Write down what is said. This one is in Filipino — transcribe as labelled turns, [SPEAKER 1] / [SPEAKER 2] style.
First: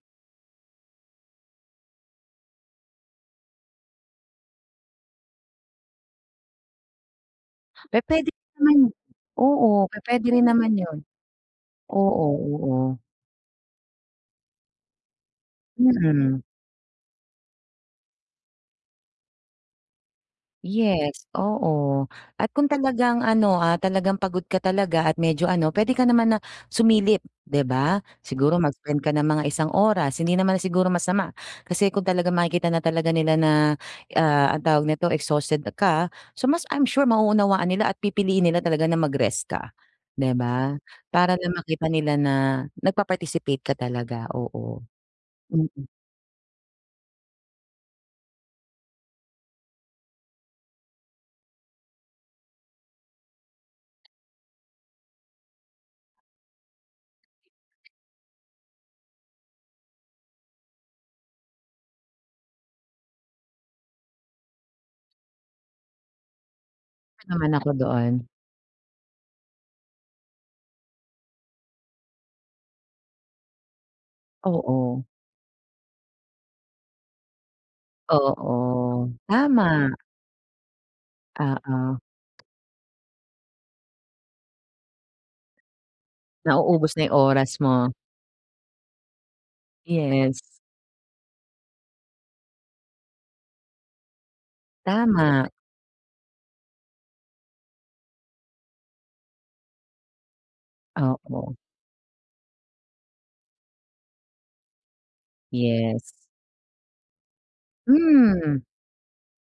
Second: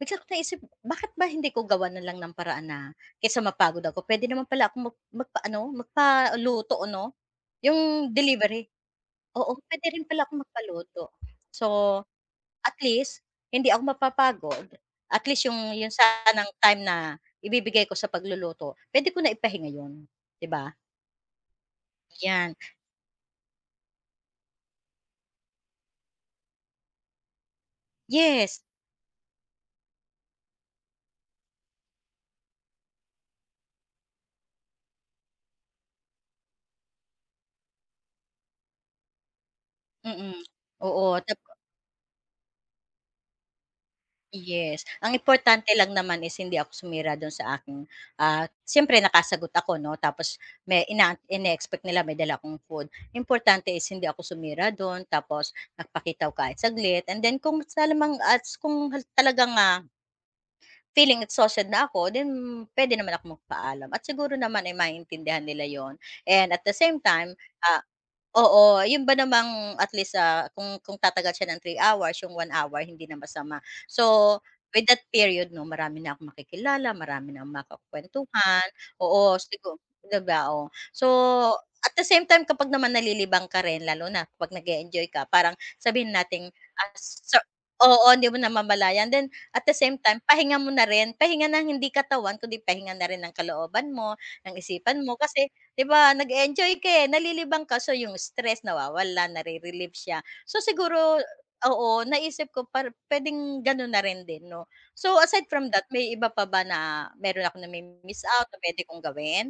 [SPEAKER 1] Bigla ko naisip bakit ba hindi ko gawan na lang ng paraan na, kaysa mapagod ako puwede naman pala akong mag magpa-ano magpaluto 'no? 'Yong
[SPEAKER 2] Pe-puwede
[SPEAKER 1] delivery,
[SPEAKER 2] naman 'yun,
[SPEAKER 1] oo
[SPEAKER 2] oo
[SPEAKER 1] puwede rin pala
[SPEAKER 2] pe-puwede
[SPEAKER 1] akong
[SPEAKER 2] rin naman 'yun.
[SPEAKER 1] magpaluto. So
[SPEAKER 2] Oo, oo.
[SPEAKER 1] at least hindi ako mapapagod at least 'yong 'yong
[SPEAKER 2] Mm.
[SPEAKER 1] sanang time na ibibigay ko sa pagluluto puwede ko na ipahinga 'yon, 'di ba?
[SPEAKER 2] Yes oo. At
[SPEAKER 1] Yan.
[SPEAKER 2] kung talagang ano, ah, talagang pagod ka talaga at medyo ano puwede ka naman na, sumilip 'di ba siguro
[SPEAKER 1] Yes.
[SPEAKER 2] mag-spend ka ng mga isang oras hindi naman siguro masama kasi kung talagang makikita na talaga nila na, ah, ang tawag nito exhausted ka. So mas I'm sure mauunawaan nila at pipiliin nila talaga na mag-rest ka,
[SPEAKER 1] Mm.
[SPEAKER 2] 'di ba?
[SPEAKER 1] Oo,
[SPEAKER 2] Para
[SPEAKER 1] tapo
[SPEAKER 2] lang makita nila na nag-pa-participate ka talaga, oo.
[SPEAKER 1] Yes ang importante
[SPEAKER 2] Mm.
[SPEAKER 1] lang naman is hindi ako sumira do'n sa aking ah, siyempre nakasagot ako 'no tapos may ina ineexpect nila may dala akong food importante is hindi ako sumira do'n tapos nagpakita ko kahit saglit and then kung sa lamang at kung ha talagang, ah Feeling exhausted na ako then puwede naman ako magpaalam at siguro naman ay maiintindihan nila 'yun and at the same
[SPEAKER 2] [unintelligible]
[SPEAKER 1] time
[SPEAKER 2] Naman ako
[SPEAKER 1] ah,
[SPEAKER 2] doon.
[SPEAKER 1] oo 'yun ba namang at least, ah, kung kung tatagal siya ng 3 hours yung 1 hour hindi na masama. So with that
[SPEAKER 2] Oo.
[SPEAKER 1] period 'no, marami na akong makikilala, marami na akong makakuwentuhan.
[SPEAKER 2] Oo,
[SPEAKER 1] Oo, sigu
[SPEAKER 2] tama.
[SPEAKER 1] 'di ba, oh, so
[SPEAKER 2] Oo.
[SPEAKER 1] at the same time kapag naman nalilibang ka rin lalo na kapag nag-e-enjoy ka parang sabihin nating, ah,
[SPEAKER 2] Nauubos na yung
[SPEAKER 1] so
[SPEAKER 2] oras mo.
[SPEAKER 1] oo hindi mo namamalayan then at the same time
[SPEAKER 2] Yes.
[SPEAKER 1] pahinga mo na rin, pahinga ng hindi katawan kundi pahinga na rin ng kalooban mo, ng isipan mo kasi
[SPEAKER 2] Tama.
[SPEAKER 1] 'di ba nag-e-enjoy ka, eh, nalilibang ka so 'yong stress nawawala na-re-relieve siya so siguro
[SPEAKER 2] Oo.
[SPEAKER 1] oo, naisip ko par puwedeng gano'n na rin din 'no. So aside from that
[SPEAKER 2] Yes.
[SPEAKER 1] may iba pa ba na mayro'n akong na-mi-miss out na
[SPEAKER 2] Mhm.
[SPEAKER 1] puwede kong gawin?